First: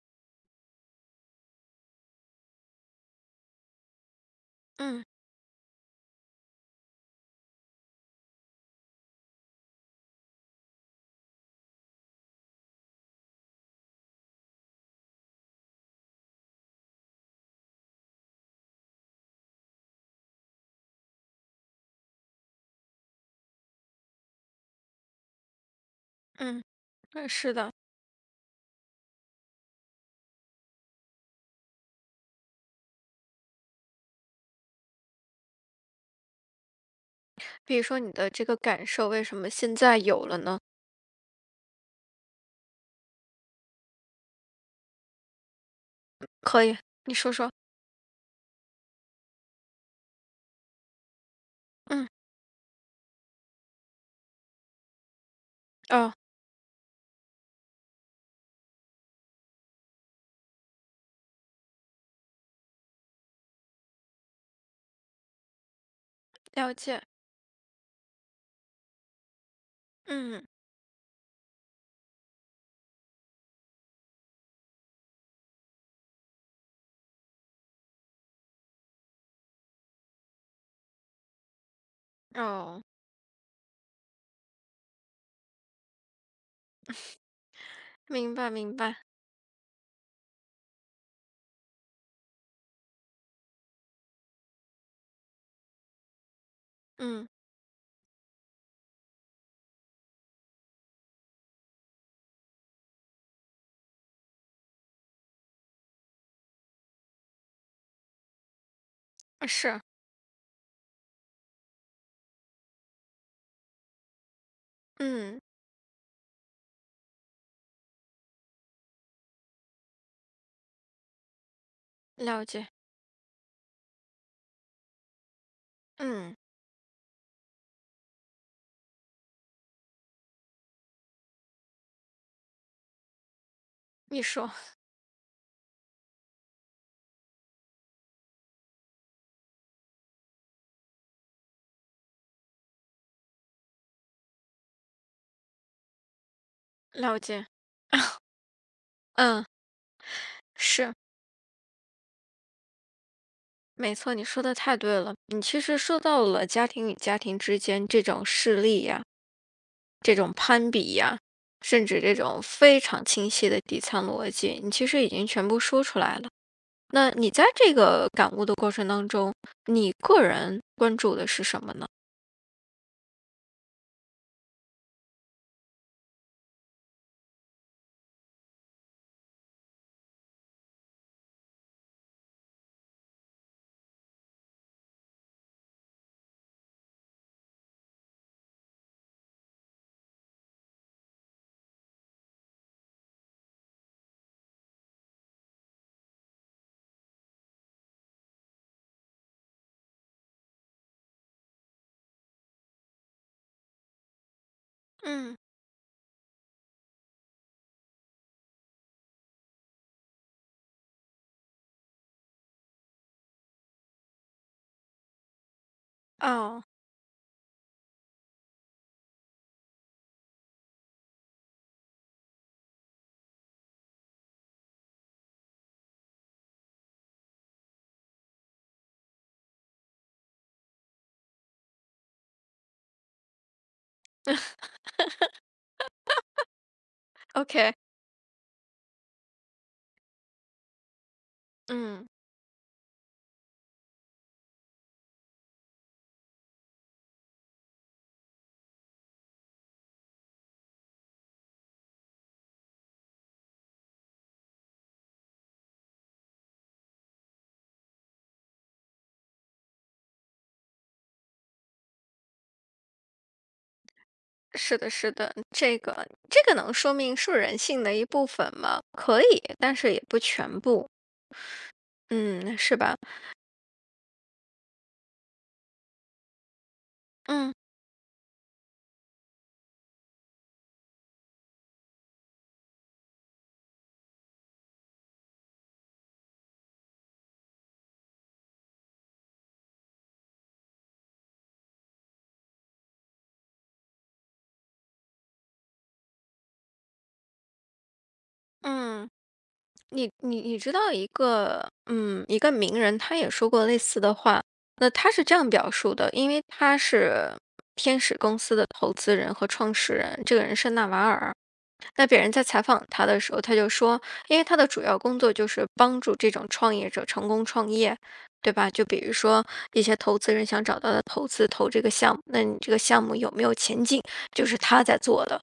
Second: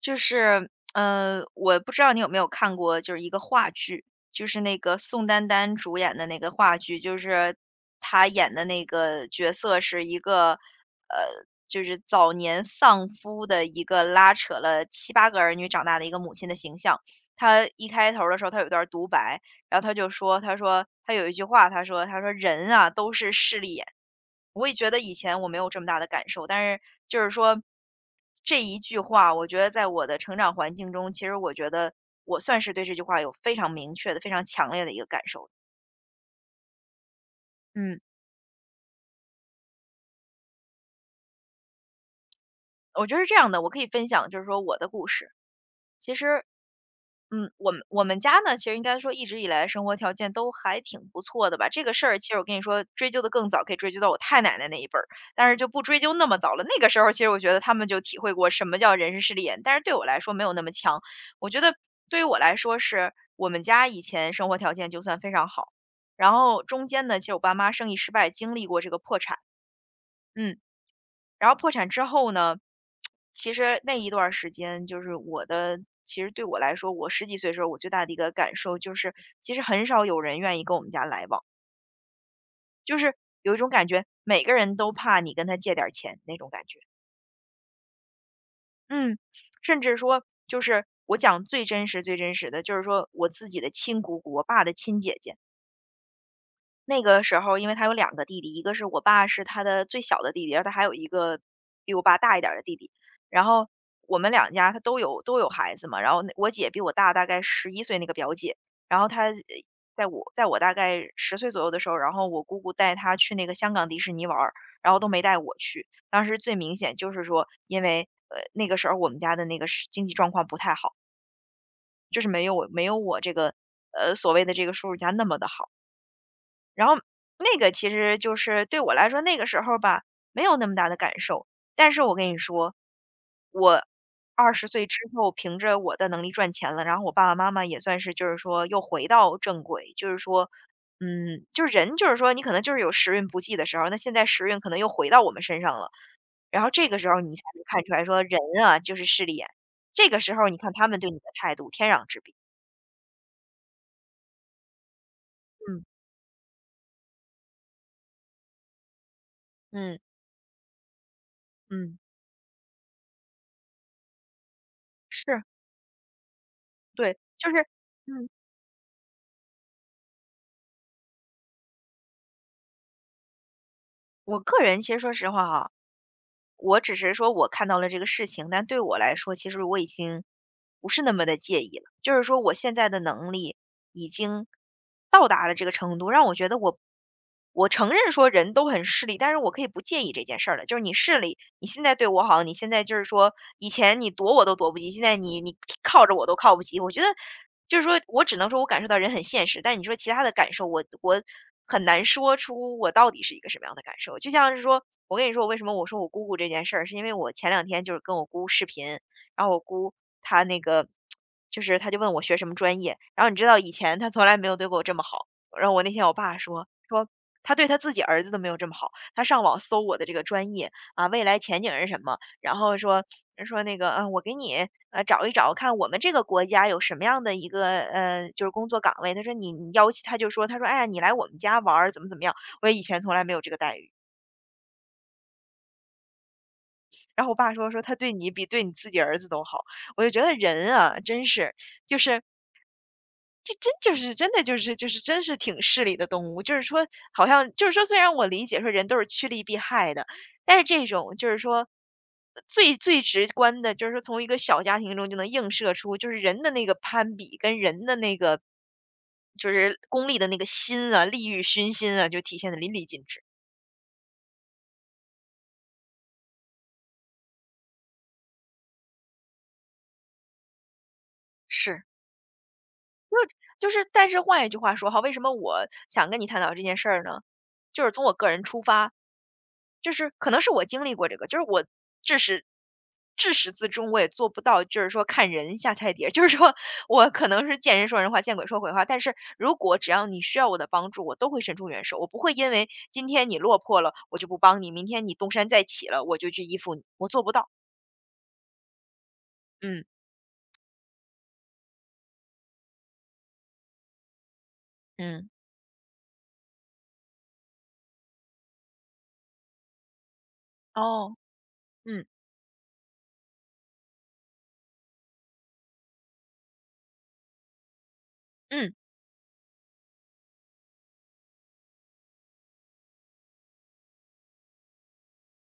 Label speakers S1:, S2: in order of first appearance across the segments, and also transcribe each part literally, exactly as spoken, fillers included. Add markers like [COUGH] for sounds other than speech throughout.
S1: 就是，嗯，我不知道你有没有看过，就是一个话剧，就是那个
S2: 嗯
S1: 宋丹丹主演的那个话剧，就是她演的那个角色是一个，呃，就是早年丧夫的一个拉扯了七八个儿女长大的一个母亲的形象。她一开头儿的时候，她有一段独白，然后他就说，他说他有一句话，他说他说人啊都是势利眼。我也觉得以前我没有这么大的感受，但
S2: 嗯，
S1: 是就
S2: 嗯，
S1: 是
S2: 是
S1: 说
S2: 的。
S1: 这一句话，我觉得在我的成长环境中，其实我觉得我算是对这句话有非常明确的、非常强烈的一个感受。
S2: 比如
S1: 嗯，
S2: 说你的这个感受，为什么现在有了呢？
S1: 我觉得是这样的，我可以分享就是说我的故事。其实
S2: 可以，你说说。
S1: 嗯，我们我们家呢，其实应该说一直以来生活条件都还挺不错的吧。这个事
S2: 嗯，
S1: 儿其实我跟你说，追究的更早，可以追究到我太奶奶那一辈儿，但是就不追究
S2: 哦，
S1: 那么早了。那个时候，其实我觉得他们就体会过什么叫人生势利眼，但是对我来说没有那么强。我觉得对于我来说是，我们家以前生活条件就算非常好，然后
S2: 了
S1: 中
S2: 解。
S1: 间呢，其实我爸妈生意失败，经历过这个破产，
S2: 嗯，
S1: 嗯，然后破产之后呢，其实那一段儿时间就是我的其实对我来说，我十几岁的时候，我最大的一个感受就是，其实很少有人愿意跟我们家来往，
S2: 哦，
S1: 就是有一种感觉，每个人都怕你跟他借点儿钱那种感觉。
S2: 明白明白。
S1: 嗯，甚至说就是我讲最真实、最真实的，就是说我自己的亲姑姑，我爸的亲姐姐。那个
S2: 嗯，
S1: 时候因为他有两个弟弟，一个是我爸是他的最小的弟弟，然后他还有一个比我爸大一点儿的弟弟。然后我们两家他都有都有孩子嘛，然后那我姐比我大大概十一岁那个表姐，然后她，呃
S2: 啊是，
S1: 在我在我大概十岁左右的时候，然后我姑姑带她去那个香港迪士尼玩儿，然后都没带
S2: 嗯，
S1: 我去。当时最明显就是说，因为，呃，那个时候我们家的那个是经济状况不太好，就是没
S2: 了
S1: 有我
S2: 解。
S1: 没有我这个，呃，所谓的这个叔叔家那么的好。
S2: 嗯，
S1: 然后那个其实就是对我来说，那个时候吧，没有那么大的感受。但是我跟你说，我
S2: 你说，
S1: 二十岁之后，凭着我的能力赚钱了，然后我爸爸妈妈也算是就是说又回到正轨，就是说，嗯，就是人就是说你可能就是有时运不济的时候，那现在时运可能又回到我们身上了。然后这个时
S2: 了
S1: 候你才
S2: 解。
S1: 能看出来说人啊就是势利
S2: 嗯，
S1: 眼，这个时候你看他
S2: 是，
S1: 们对你的态度天壤之别。
S2: 没错，你说的太对了。你其实
S1: 嗯，
S2: 说到了家庭与家庭之间这种势力呀，
S1: 嗯，
S2: 这种攀比呀，甚
S1: 嗯，
S2: 至这种非常清晰的底层逻辑，你其实已经
S1: 是，
S2: 全部说出来了。那
S1: 对，
S2: 你在
S1: 就是，
S2: 这个
S1: 嗯。
S2: 感悟的过程当中，你个人关注的是什么呢？
S1: 我个人其实说实话哈，我只是说我看到了这个事情，但对我来说，其实我已经不是那么的介意了。就是说，我现在的能力已经到达了这个程度，让我觉得我，我承认说人都很势利，但是我可以不介意这件事儿了。就是你势利，你现在对我好，你现在就是说以前你躲我都躲不及，现在你你靠着我都靠不及。我觉得就是说我只能说我感受到人很现实，但你说其他的感受，我我很难说出我到底是一个什么样的感受。就像是说，我跟你
S2: 嗯，
S1: 说，我为什么我说我姑姑这件事儿，是因为我前两天就是跟我姑视频，然后我姑她那个就是她就问我学什么专业，然后你知道以前她从来没有对过我这么好，然后我那天我爸
S2: 哦
S1: 说说。他对他自己儿子都没有这么好，他上网搜我的这个专业啊，未来前景是什么？然后说说那个，啊，我给你呃，找一找看我们这个国家有什么样的一个呃，就是工作岗位。他说你你邀请他就说，他说：“哎呀，你来我们家玩儿怎么怎么样。”我以前从来没有这个待遇。然后我爸说
S2: ，O K，
S1: 说：“他对你比对你自己儿子都好。”我就觉得人啊，真是就
S2: 嗯，
S1: 是这真就是真的就是就是真是挺势利的动物，就是说好像就是说虽然我理解说人都是趋利避害的，但是这种就是说最最直观的，就是说从一个小家庭中就能映射出，就是人的那个攀比跟人的那个就是功利的那个心啊，利欲熏心啊，就体现的淋漓尽致。
S2: 是的，是的，这个这个能说明是人性的一部分吗？可以，但是也不全部，
S1: 是，
S2: 嗯，是吧？
S1: 就是，但是换一句话说哈，为什么我想跟你探讨这件事儿呢？
S2: 嗯
S1: 就是从我个人出发，就是可能是我经历过这个，就是我至始至始至终我也做不到，就是说看人下菜碟，[LAUGHS] 就是说我可能是见人说人话，见鬼说鬼话。但是如果只要你需要我的帮助，我都会伸出援手，我不会因为今天你落魄了，我就不帮你；明天你东山再起了，我就去依附你。我做不到。
S2: 嗯，
S1: 嗯，
S2: 你你你知道一个嗯一个名人，他也说过类似的话。那他是
S1: 嗯，
S2: 这样表述的，因为他是天使公司的投资人和创始人，这个人是纳瓦
S1: 哦，
S2: 尔。
S1: 嗯，
S2: 那别人在采访他的时候，他就说，因为他的主要工作就是帮助这种创业者成功创业，对吧？
S1: 嗯，
S2: 就比如说一些投资人想找到的投资投这个项目，那你这个项目有没有前景，就是他在做的。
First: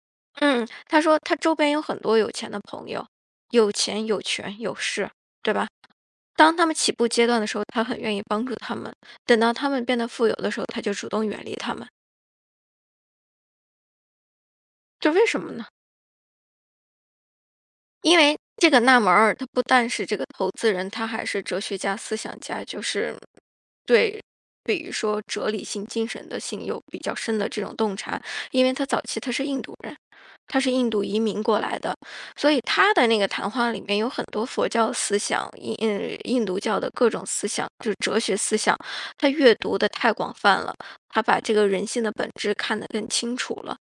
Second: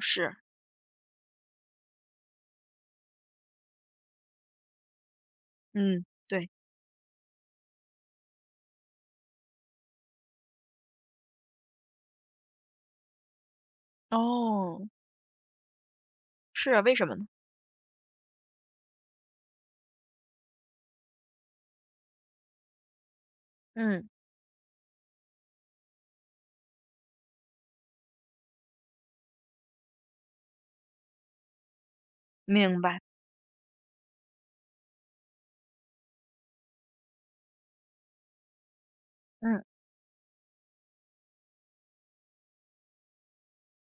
S1: 是，
S2: 嗯，他说他周边有很多有钱的朋友，有钱有权有势，对吧？
S1: 嗯，对，
S2: 当他们起步阶段的时候，他很愿意帮助他们；等到他们变得富有的时候，他就主动远离他们。
S1: 哦，
S2: 这为什么呢？
S1: 是啊为什么呢？
S2: 因为这个纳摩尔，他不但是这个投资人，他还是哲学家、思想家，就是
S1: 嗯，
S2: 对，比如说哲理性精神的性有比较深的这种洞察。因为他早期他是印度人，他是印度移民过来的，所以
S1: 明
S2: 他
S1: 白。
S2: 的那个谈话里面有很多佛教思想、印印印度教的各种思想，就是哲学思想，他阅
S1: 嗯，
S2: 读的太广泛了，他把这个人性的本质看得更清楚了。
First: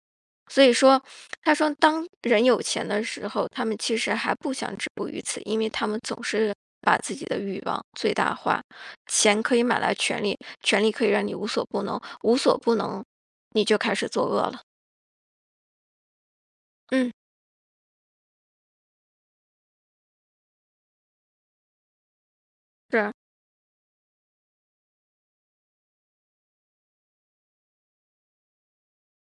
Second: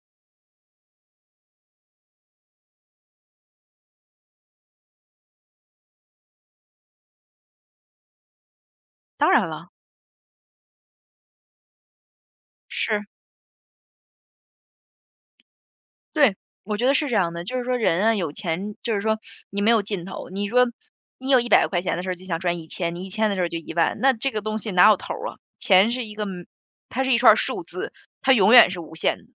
S2: 所以说，他说当人有钱的时候，他们其实还不想止步于此，因为他们总是把自己的欲望最大化。
S1: 当
S2: 钱
S1: 然
S2: 可以
S1: 了。
S2: 买来权利，权利可以让你无所不能，无所不能，
S1: 是。
S2: 你就开始作恶了。
S1: 对，我觉得是
S2: 嗯，
S1: 这样的，就是说人啊，有钱就是说你没有尽头。你说你有一百块钱的时候就想赚一千，
S2: 是
S1: 你一
S2: 啊。
S1: 千的时候就一万，那这个东西哪有头儿啊？钱是一个，嗯它是一串数字，它永远是无限的。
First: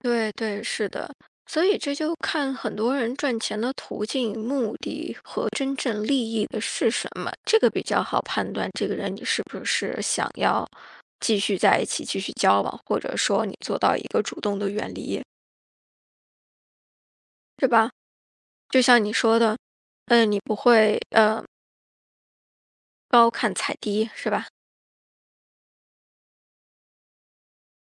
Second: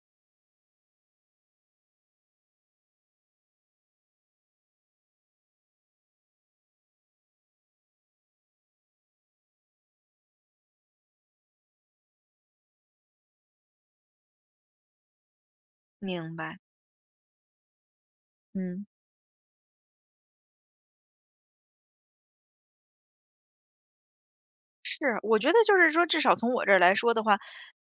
S2: 对对，是的，所以这就看很多人赚钱的途径、目的和真正利益的是什么，这个比较好判断这个人你是不是想要继续在一起、继续交往，或者说你做到一个主动的远离，
S1: 明白，
S2: 是吧？就
S1: 嗯。
S2: 像你说的，嗯，你不会呃高看踩低，是吧？
S1: 是，我觉得就是说，至少从我这儿来说的话，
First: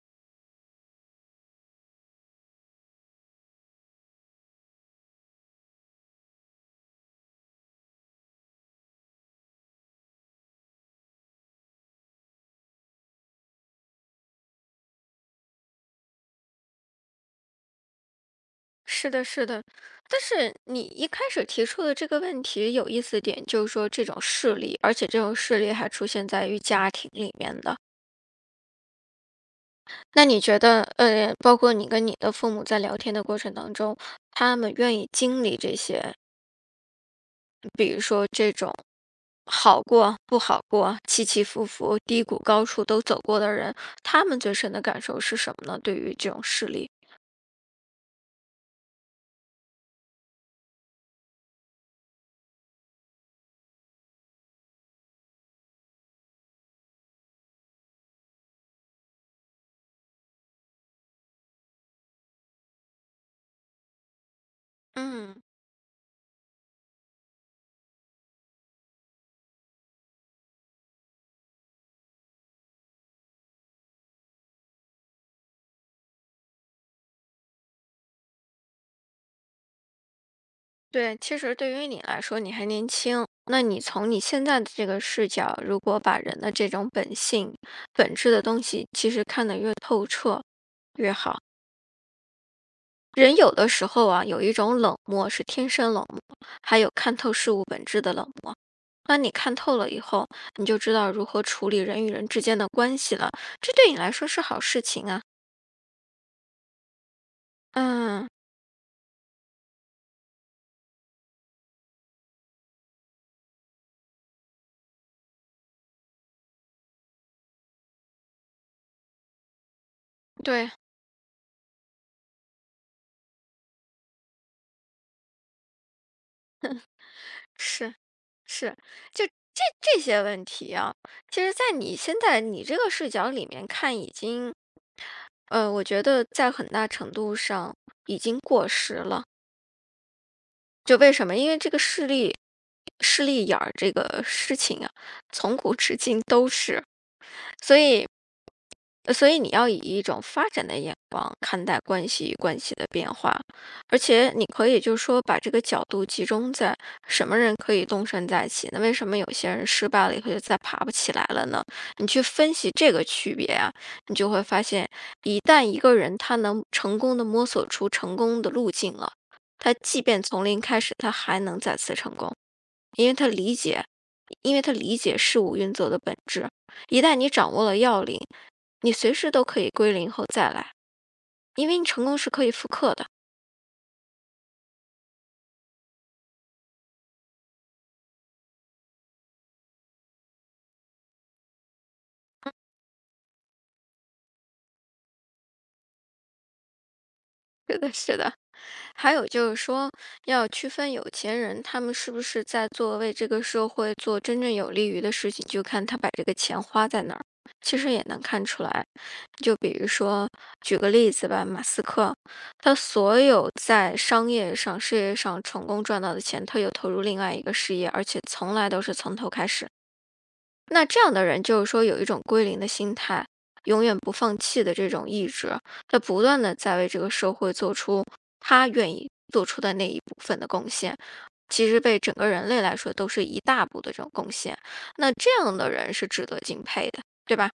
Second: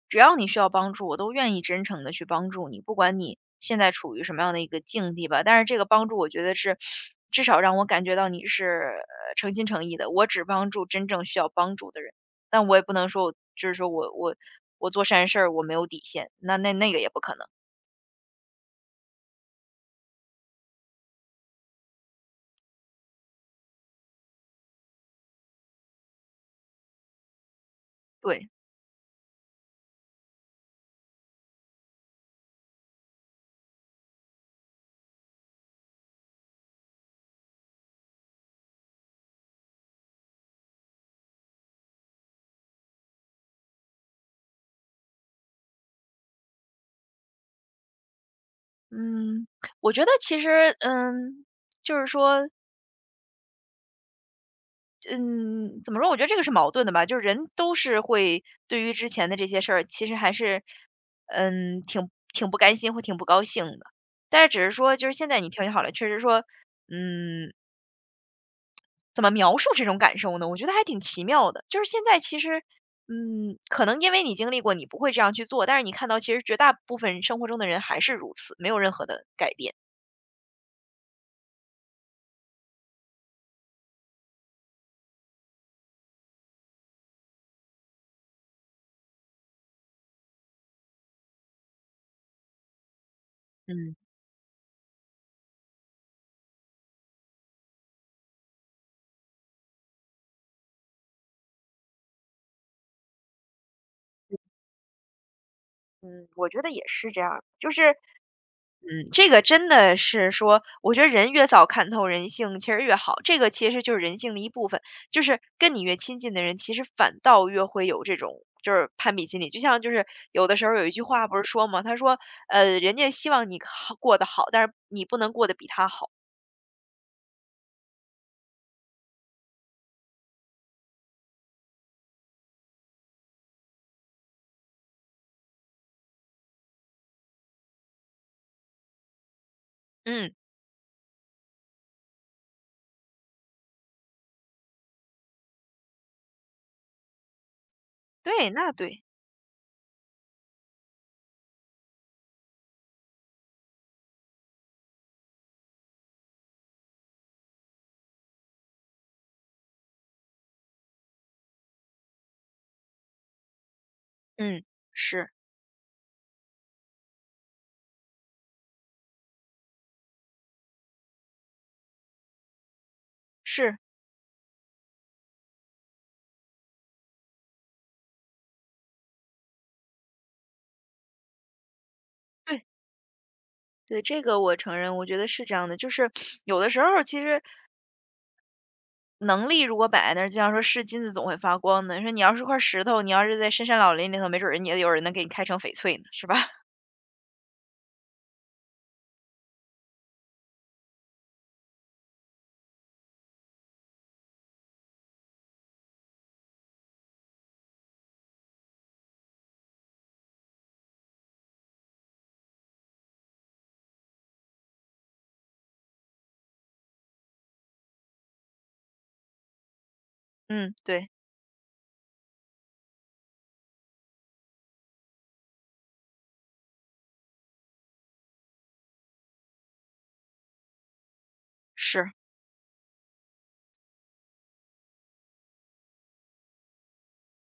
S1: 只要你需要帮助，我都愿意真诚的去帮助你，不管你现在处于什么样的一个境地吧。但是这个帮助，我觉得是至少让我感觉到你是呃诚心诚意的。我只帮助真正需要帮助的人，但我也不能说我，就是说我我我做善事儿我没有底线，那那那个也不可能。
S2: 是的，是的，但是你一开始提出的这个问题有意思点，就是说这种势力，而且这种势力还出现在于家庭里面的。
S1: 对，
S2: 那你觉得，呃，包括你跟你的父母在聊天的过程当中，他们愿意经历这些，比如说这种好过、不好过、起起伏伏、低谷高处都走过的人，他们最深的感受是什么呢？对于这种事例，
S1: 嗯，我觉得其实，嗯，就是说。嗯，怎么说？我觉得这个是矛盾的吧，就是人都是会对于之前的这些事儿，其实还是，嗯，挺挺不甘心或挺不高兴的。但是只是说，就是现在
S2: 嗯，
S1: 你调节好了，确实说，嗯，怎么描述这种感受呢？我觉得还挺奇妙的。就是现在其实，嗯，可能因为你经历过，你不会这样去做，但是你看到其实绝大部分生活中的人还是如此，没有任何的改变。
S2: 对，其实对于你来说，你还年轻，那你从你现在的这个视角，如果把人的这种本性、本质的东西，其实看得越透彻越好。人有的时
S1: 嗯，
S2: 候啊，有一种冷漠是天生冷漠，还有看透事物本质的冷漠。那你看透了以后，你就知道如何处理人与人之间的关系了，这对你来说是好事情啊。
S1: 嗯，我觉得也是这样，就是
S2: 嗯，
S1: 嗯，这个真的是说，我觉得人越早看透人性，其实越好。这个其实就是人性的一部分，就是跟你越亲近的人，其实反倒越会有这种就是攀比心理。就像就是有的时
S2: 对，
S1: 候有一句话不是说嘛，他说，呃，人家希望你好过得好，但是你不能过得比他好。
S2: 是是，就这这些问题啊，其实，在你现在你这个视角里面看，已经呃，我觉得在很大程度上已经过时了。
S1: 嗯，
S2: 就为什么？因为这个势利势利眼儿这个事情啊，从古至今都是，所以
S1: 对，那对，
S2: 呃所以你要以一种发展的眼光看待关系与关系的变化，而且你可以就是说把这个角度集中在什么人可以东山再起那为什么有些人失败了以后就再爬不起来了呢？你去分析这个区别啊，你就会发
S1: 嗯，
S2: 现，
S1: 是，
S2: 一旦一个人他能成功的摸索出成功的路径了。他即便从零开始，他还能再次成功，因为他理
S1: 是，
S2: 解，因为他理解事物运作的本质。一旦你掌握了要领，你随时都可以归零后再来，因为你成功是可以
S1: 对，
S2: 复刻的。
S1: 对，这个我承认，我觉得是这样的。就是有的时候其实能力如果摆在那儿，就像说是金子总会发光的。你说你要是块石头，你要是在深山老林里头，没准儿人家有人能给你开成翡翠呢，是吧？[LAUGHS]
S2: [LAUGHS] 是的，是的。还有就是说，要区分有钱人他们是不是在做为这个社会做真正有利于的事情，就看他把这个钱花在哪儿。其实也能看出来，就比如说举个例子吧，马斯克，他所有在商业上、事业上成功赚到的钱，他又投入另外一个事业，而且从来都是从头开始。
S1: 嗯，
S2: 那这
S1: 对，
S2: 样的人就是说有一种归零的心态，永远不放弃的这种意志，他不断的在为这个社会做出他愿意做出的那一部分的贡献，其实对
S1: 是，
S2: 整个人类来说都是一大步的这种贡献。那这样的人是值得敬佩的，对吧？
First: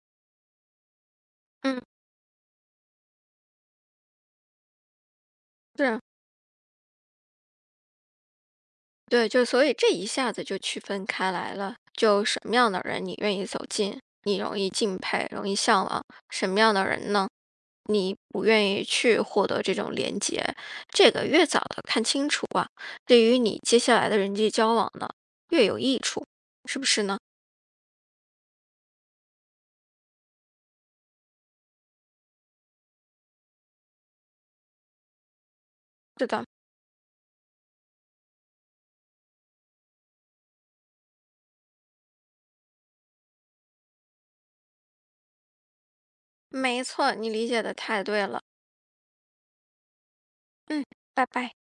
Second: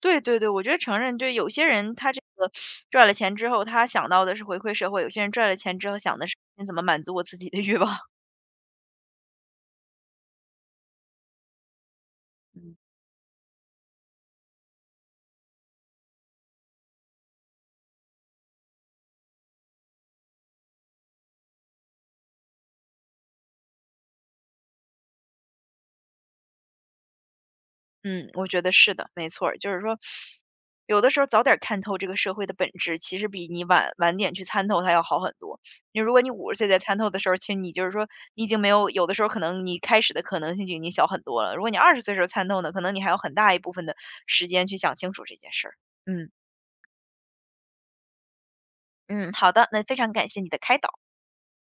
S1: 对，对，对，我觉得承认，就有些
S2: 嗯，
S1: 人他这个赚了钱之后，他想到的是回馈社会；有些人赚了钱之后
S2: 是
S1: 想的是怎么满足我自己的欲望。
S2: 对，就所以这一下子就区分开来了，就什么样的人你愿意走近，你容易敬佩，容易向往，什么样的人呢？你不愿意去获得这种连接，这个越早的看清楚啊，对于你接下来的人际交往呢，越有益处，是不是呢？
S1: 嗯，我觉得是的，没错儿。就是说，有的时候早点看透这个社会的本质，其实比你晚晚点去参透它要好很多。你如果
S2: 是
S1: 你
S2: 的，
S1: 五十岁再参透的时候，其实你就是说你已经没有有的时候可能你开始的可能性就已经小很多了。如果你二十岁时候参透呢，可能你还有很大一部分的时间去想清楚这件事儿。嗯，
S2: 没错，你理解的太对了。
S1: 嗯，好的，那非常感谢你的开
S2: 嗯，
S1: 导。
S2: 拜拜。